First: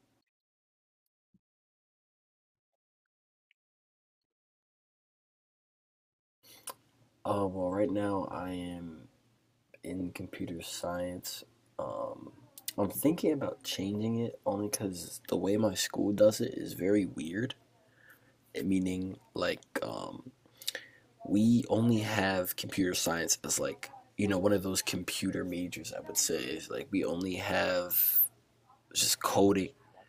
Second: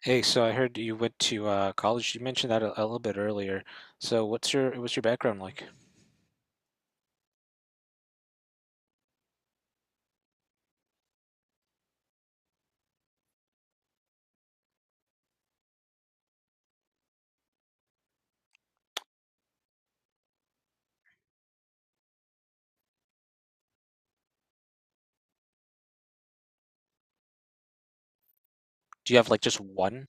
Hey, so I heard you went to college. You mentioned that a little bit earlier. So what's your background like? Oh, well, right now I am in computer science. Um, I'm thinking about changing it only because the way my school does it is very weird. It meaning, we only have computer science as, one of those computer majors, I would say. Is like, we only have Do you just have like just coding. one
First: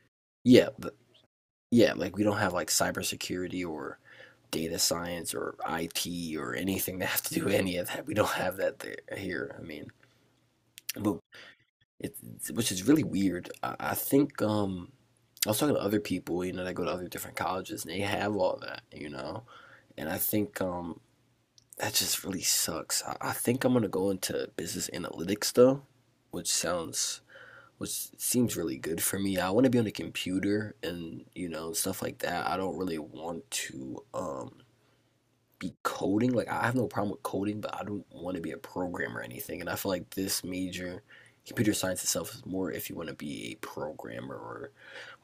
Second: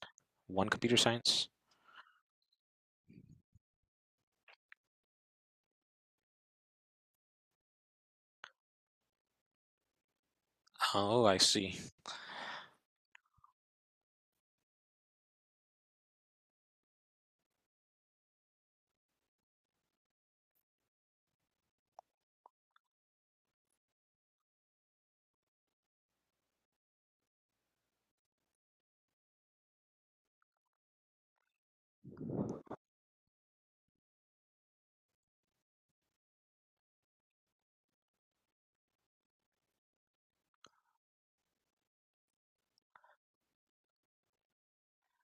one Yeah, but computer science? yeah, like, we don't have, like, cybersecurity or data science or IT or anything that have to do with any of that. We don't have that there here. I mean, but Oh, I see. Which is really weird. I think I was talking to other people, you know, that go to other different colleges, and they have all that, you know. And I think that just really sucks. I think I'm gonna go into business analytics though, which sounds, which seems really good for me. I want to be on a computer, and you know, stuff like that. I don't really want to be coding. Like, I have no problem with coding, but I don't want to be a programmer or anything. And I feel like this major, computer science itself, is more if you want to be a programmer or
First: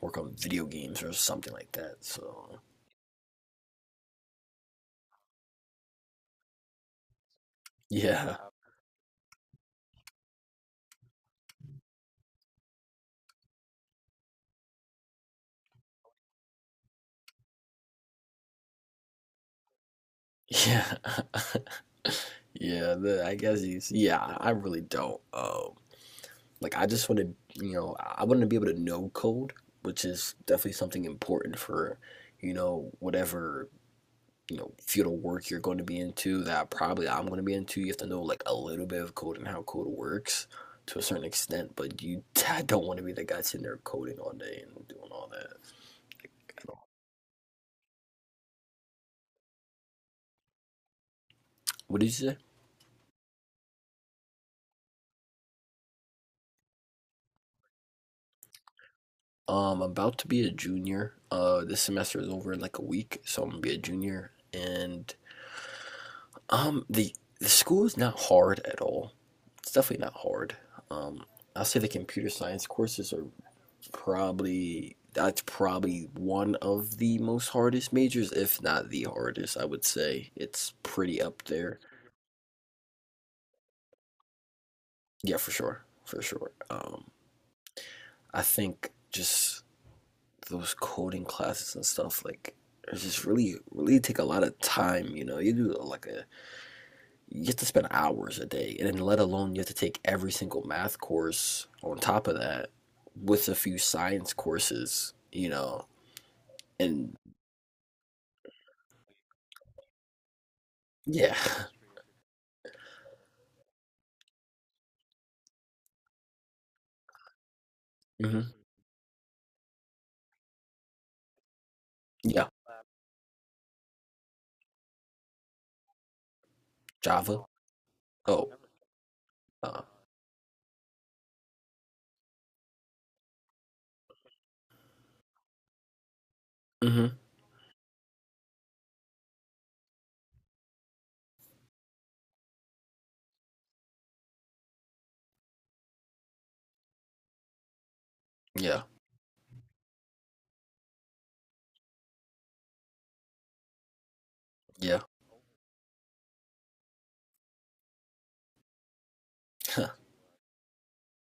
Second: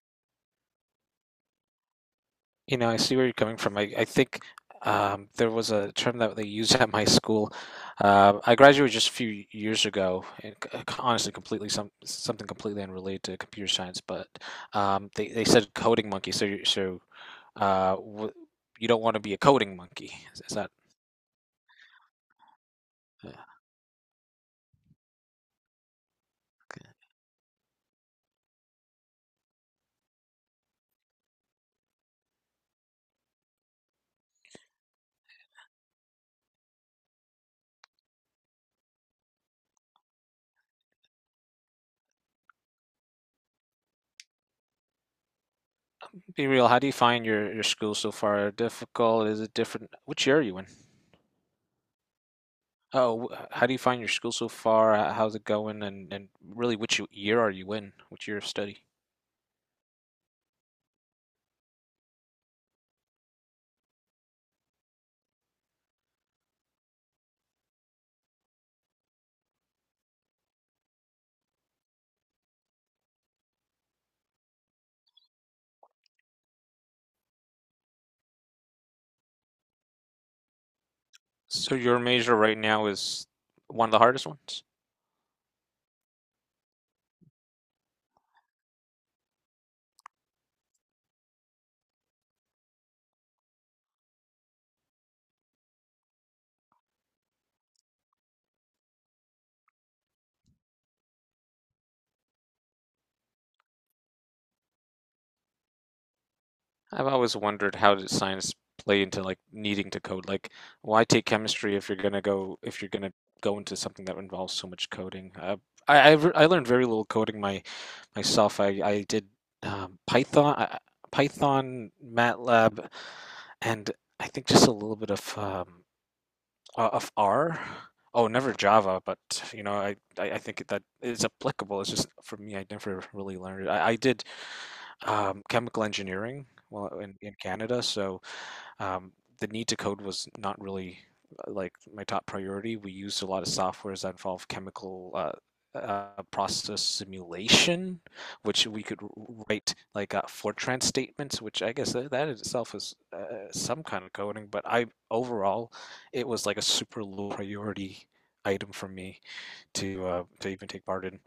work on video games or something like that. So You know, I see where you're coming from. I think there was a term that they used at my school. yeah. I graduated just a few years ago, and honestly, completely something completely unrelated to computer science. But they said coding monkey. So you so w you don't want to be a coding monkey. Is that? Yeah. Yeah. Uh, I guess he's yeah. I really don't. Like, I just want to, you know, I want to be able to know code, which is definitely something important for, you know, whatever, you know, field of work you're going to be into that probably I'm going to be into. You have to know like a little bit of code and how code works to a certain extent, but you don't want to be the guy sitting there coding all day and doing all that. Be At how do all. you find your school so far? Difficult? Is it different? Which year are you in? What did you say? Oh, how do you find your school so far? How's it going? And really, which year are you in? Which year of study? I'm about to be a junior. This semester is over in like a week, so I'm gonna be a junior. And um, the the school is not hard at all. It's definitely not hard. Um, I'll say the computer science courses are probably— that's probably one of the most hardest majors, if not the hardest. I would say it's pretty up So there. your major right now is one of the hardest ones? Yeah, for sure, for sure. I think just those coding classes and stuff, like, it's just really really take a lot of time, you know, you do like a— you have to spend hours a day, and then let alone you have to take every single math course on top of that, with a few science courses, you know, I've and always wondered how does science play into like needing to code? Like, why take yeah. chemistry if you're gonna go into something that involves so much coding? I learned very little coding my Hmm. myself. I did Python, Python, Yeah. MATLAB, and I think just a little bit of Java. R. Oh, Oh, never Java, but you know, uh, I think that is applicable. It's just for me, I never really learned it. I did chemical engineering well mm-hmm. In Canada, so um, the need to code was not really like my top priority. We used a lot of softwares that involve chemical process simulation, which we Yeah, could write like Fortran statements, which I guess that itself is some kind of coding. But I yeah. overall, it was like a super low priority item for me to even take part in,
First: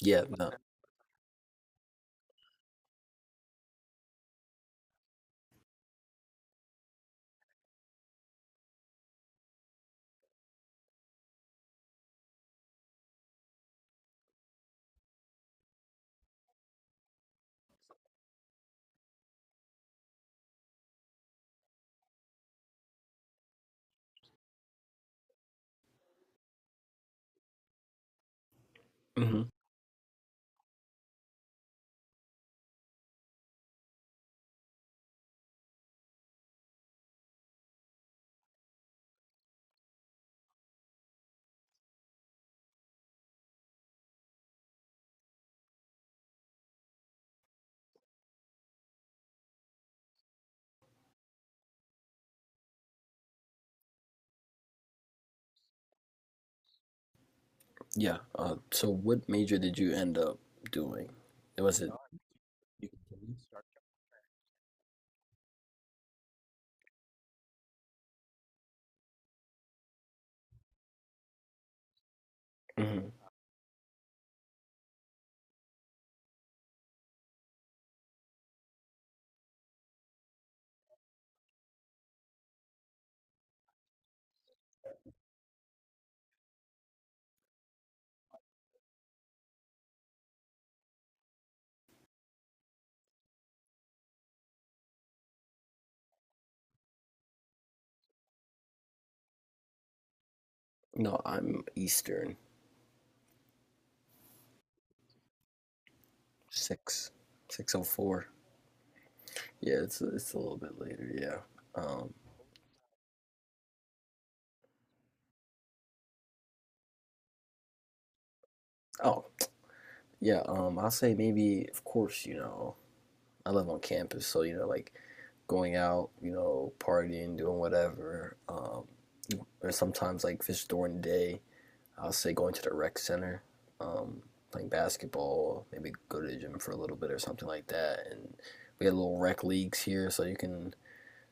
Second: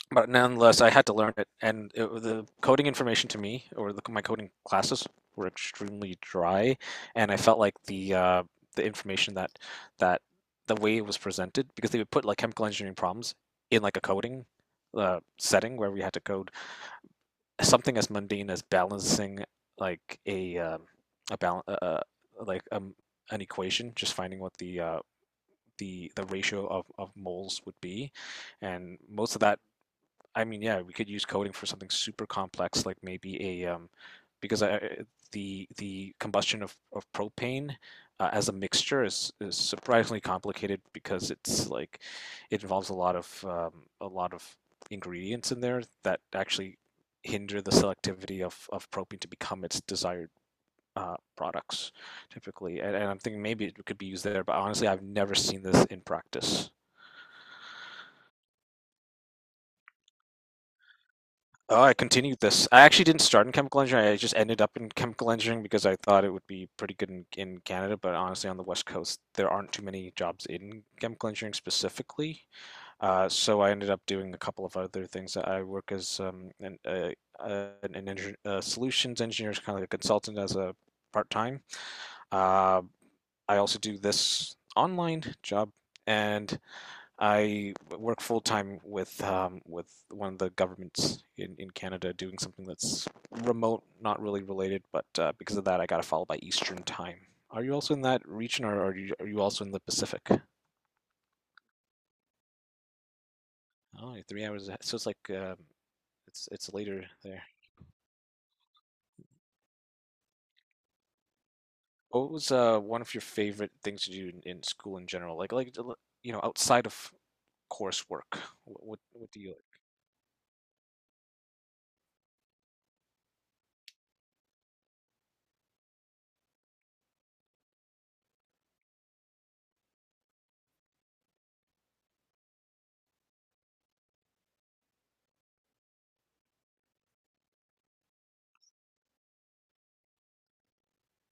Yeah, but no. nonetheless, I had to learn it, and the coding information to me or my coding classes were extremely dry, and I felt like the information that that the way it was presented, because they would put like chemical engineering problems in like a coding setting where we had to code something as mundane as balancing like a balance like um, an equation, just finding what the ratio of moles would be, and most of mm-hmm. that. I mean, yeah, we could use coding for something super complex, like maybe because I, the combustion of propane as a mixture is surprisingly complicated because it's like it involves a lot of ingredients in there that actually hinder the selectivity of propane to become its desired products typically. And I'm thinking maybe it could be used there, but honestly, I've never seen this in practice. Yeah. So what major did you end up doing? Was Oh, it? I continued this. I actually didn't start in chemical engineering. I just ended up in chemical engineering because I thought it would be pretty good in Canada, but honestly, on the West Coast, there aren't too many jobs in chemical engineering specifically. Mhm. So I ended up doing a couple of other things. I work as an solutions engineer, kind of like a consultant as a part-time. Uh, I also do this online job, and I work full time with one of the governments in Canada doing something that's remote, not really related, but because of that, I got to follow by Eastern time. Are you also in that region, or are you also in the Pacific? No, I'm Eastern, Oh, you're 3 hours ahead. So it's like it's later six— there. six oh four. Yeah, it's a little bit later. Yeah. What was one of your favorite things to do in school in general? Like you know outside of coursework, Oh, what do you. yeah. I'll say maybe. Of course, you know, I live on campus, so you know, like, going out, you know, partying, doing whatever. Or sometimes like fish during the day, I'll say going to the rec center, um, playing basketball, maybe go to the gym for a little bit or something like that. And we had little rec leagues here, so you can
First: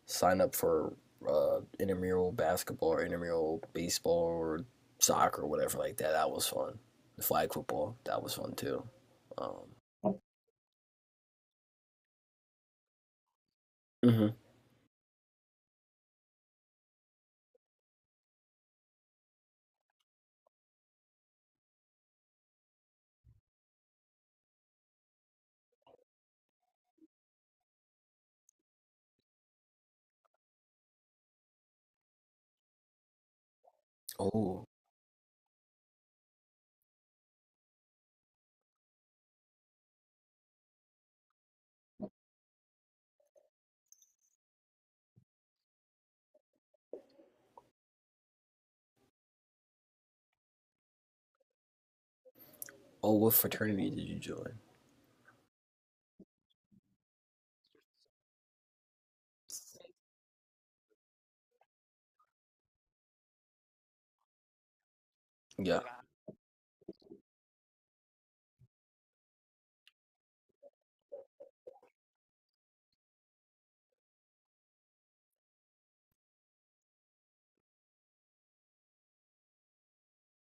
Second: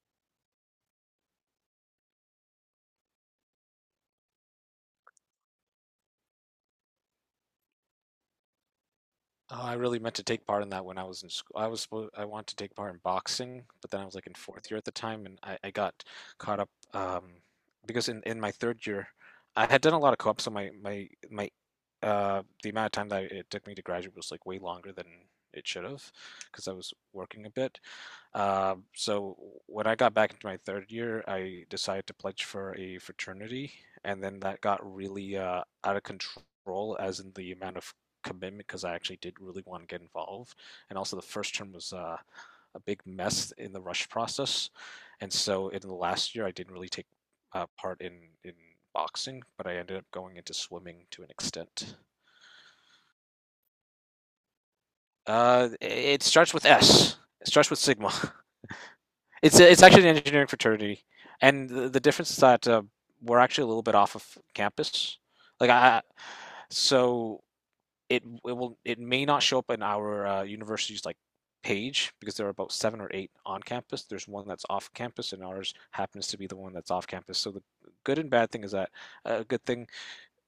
sign up for intramural basketball or intramural baseball or soccer or whatever like that. That was fun. The flag football, that was fun too. Um, Oh, I really meant to take part in that when I was in school. I was supposed I wanted to take part in boxing, but then I was like hmm. in fourth year at the time, and I got caught up because in my third year, I had done a lot of co-op, so my the amount of time that it took me to graduate was like way longer than it should have, because I was working a bit. So when I got back into my third year, I decided to pledge for a fraternity, and then that Oh, got really out of control, as in the amount of commitment, because I actually did really want to get involved. And also, the first term was a big mess in the rush process, and so in the last year, I didn't really take part in boxing, but I ended up going into swimming to an extent. oh, what fraternity did you join? It starts with S. It starts with Sigma. It's actually an engineering fraternity, and the difference is that we're actually a little bit off of campus. Like Yeah. I, so it will it may not show up in our university's like page because there are about seven or eight on campus. There's one that's off campus, and ours happens to be the one that's off campus. So the good and bad thing is that a good thing,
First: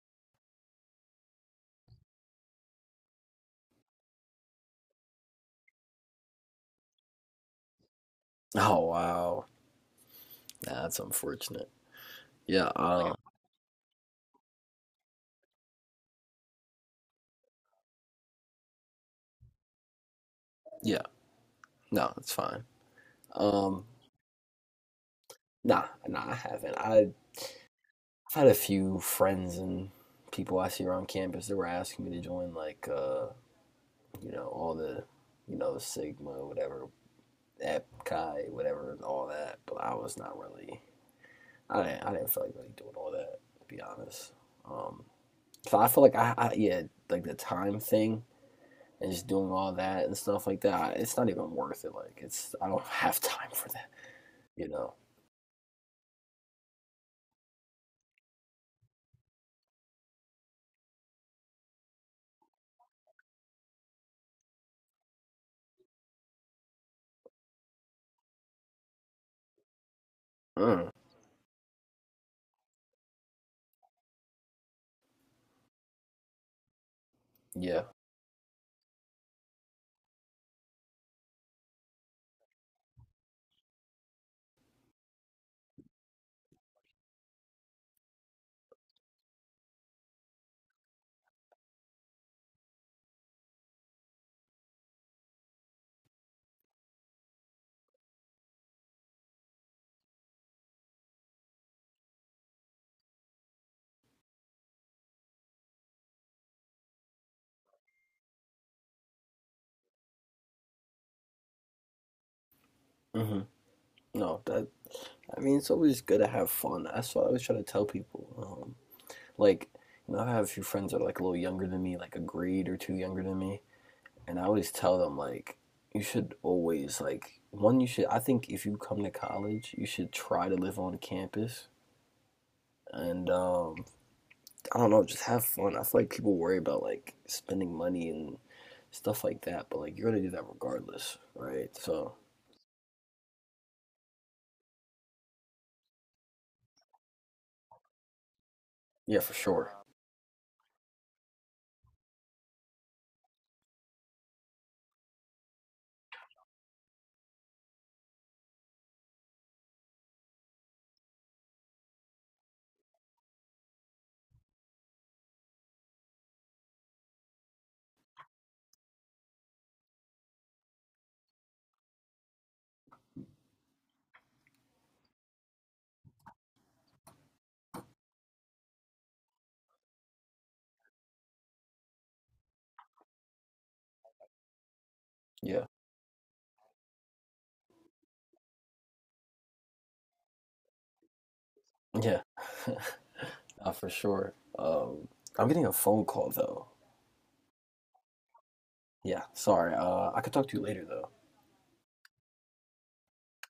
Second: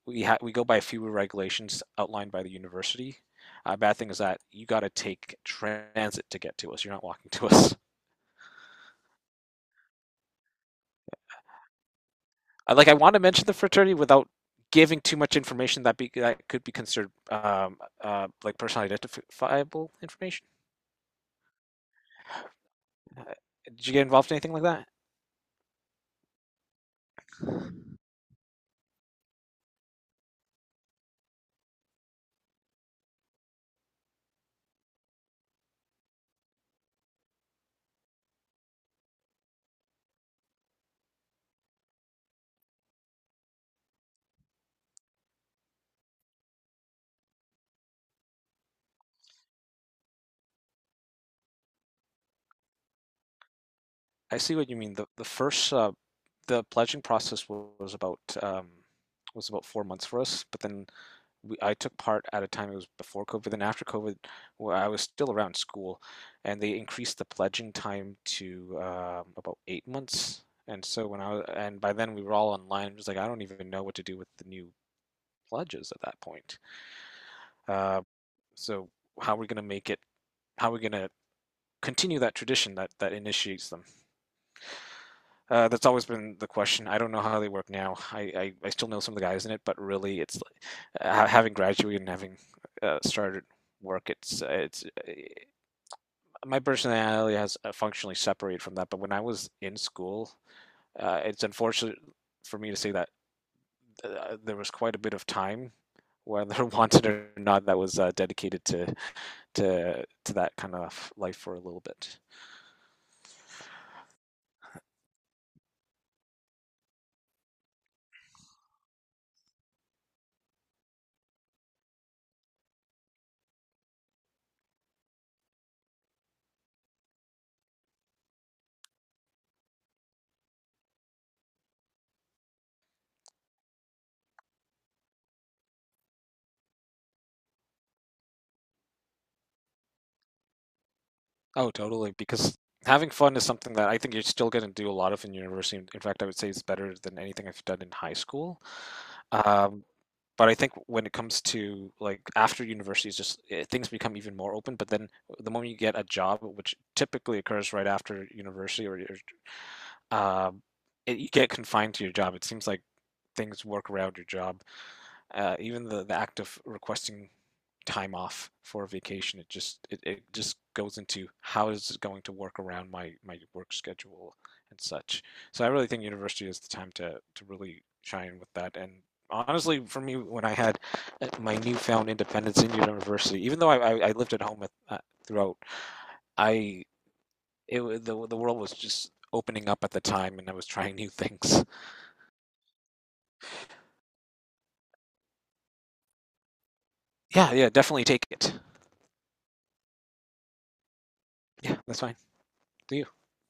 we go by fewer regulations outlined by the university. A bad thing is that you got to take transit to get to us. You're not walking to us. Oh wow, nah, that's unfortunate. Yeah. I, like I want to mention the fraternity without giving too much information that could be considered like personally identifiable information. Yeah. No, it's fine. Um. Did you get involved in anything like that? Nah. Nah. I haven't. I've had a few friends and people I see around campus that were asking me to join, all the, you know, Sigma, whatever, Epkai, Chi, whatever, all that. But I was not really, I didn't feel like really doing all that, to be honest. Um, so I feel like yeah, like the time thing and just doing all that and stuff like that, I- it's not even worth it. Like, it's— I don't have time for that, I see you what you know? mean. The first the pledging process was about 4 months for us, but then I took part at a time it was before COVID and after COVID, where I was still around school, and they increased the pledging time to about 8 months. And Mm, so when I was, and by then we were all online. I'm just like I don't even know what to do with the new pledges at that point. yeah. Uh, so how are we going to make it? How are we going to continue that tradition that initiates them? That's always been the question. I don't know how they work now. I still know some of the guys in it, but really, it's like, having graduated and having started work, it's my personality has functionally separated from that. But when I was in school, it's unfortunate for me to say that there was quite a bit of time, whether wanted or not, that was dedicated to to that kind of life for a little bit. Hmm. No, that— I mean, it's always good to have fun. That's what I always try to tell people. Like, you know, I have a few friends that are like a little younger than me, like a grade or two younger than me, and I always tell them, like, you should always— like, one, you should— I think if you come to college, you should try to live on campus, and um, I don't know, just have fun. I feel like people worry about like spending money and stuff like that, but like, you're gonna do that regardless, right? Oh, totally. So, Because having fun is something that I think you're still going to do a lot of in university. In fact, I would say it's better than anything I've done in high school. yeah, for sure. Um, but I think when it comes to like after university, it's just eh, things become even more open. But then the moment you get a job, which typically occurs right after university, or your, um, it, you get confined to your job. It seems like things work around your job. Even the act of requesting time off for vacation, it just it just goes into how is it going to work around my work schedule and such. So I really think university is the time to really shine with that. And honestly, for me, when I had my newfound independence in university, even though I lived at home with, throughout, Yeah. I it the world was just opening up at the time, and I was trying new things. Yeah. For sure. I'm getting a phone call though. Yeah, yeah, definitely take it. Yeah, sorry. I could talk to you later though. Yeah, that's fine. Do you?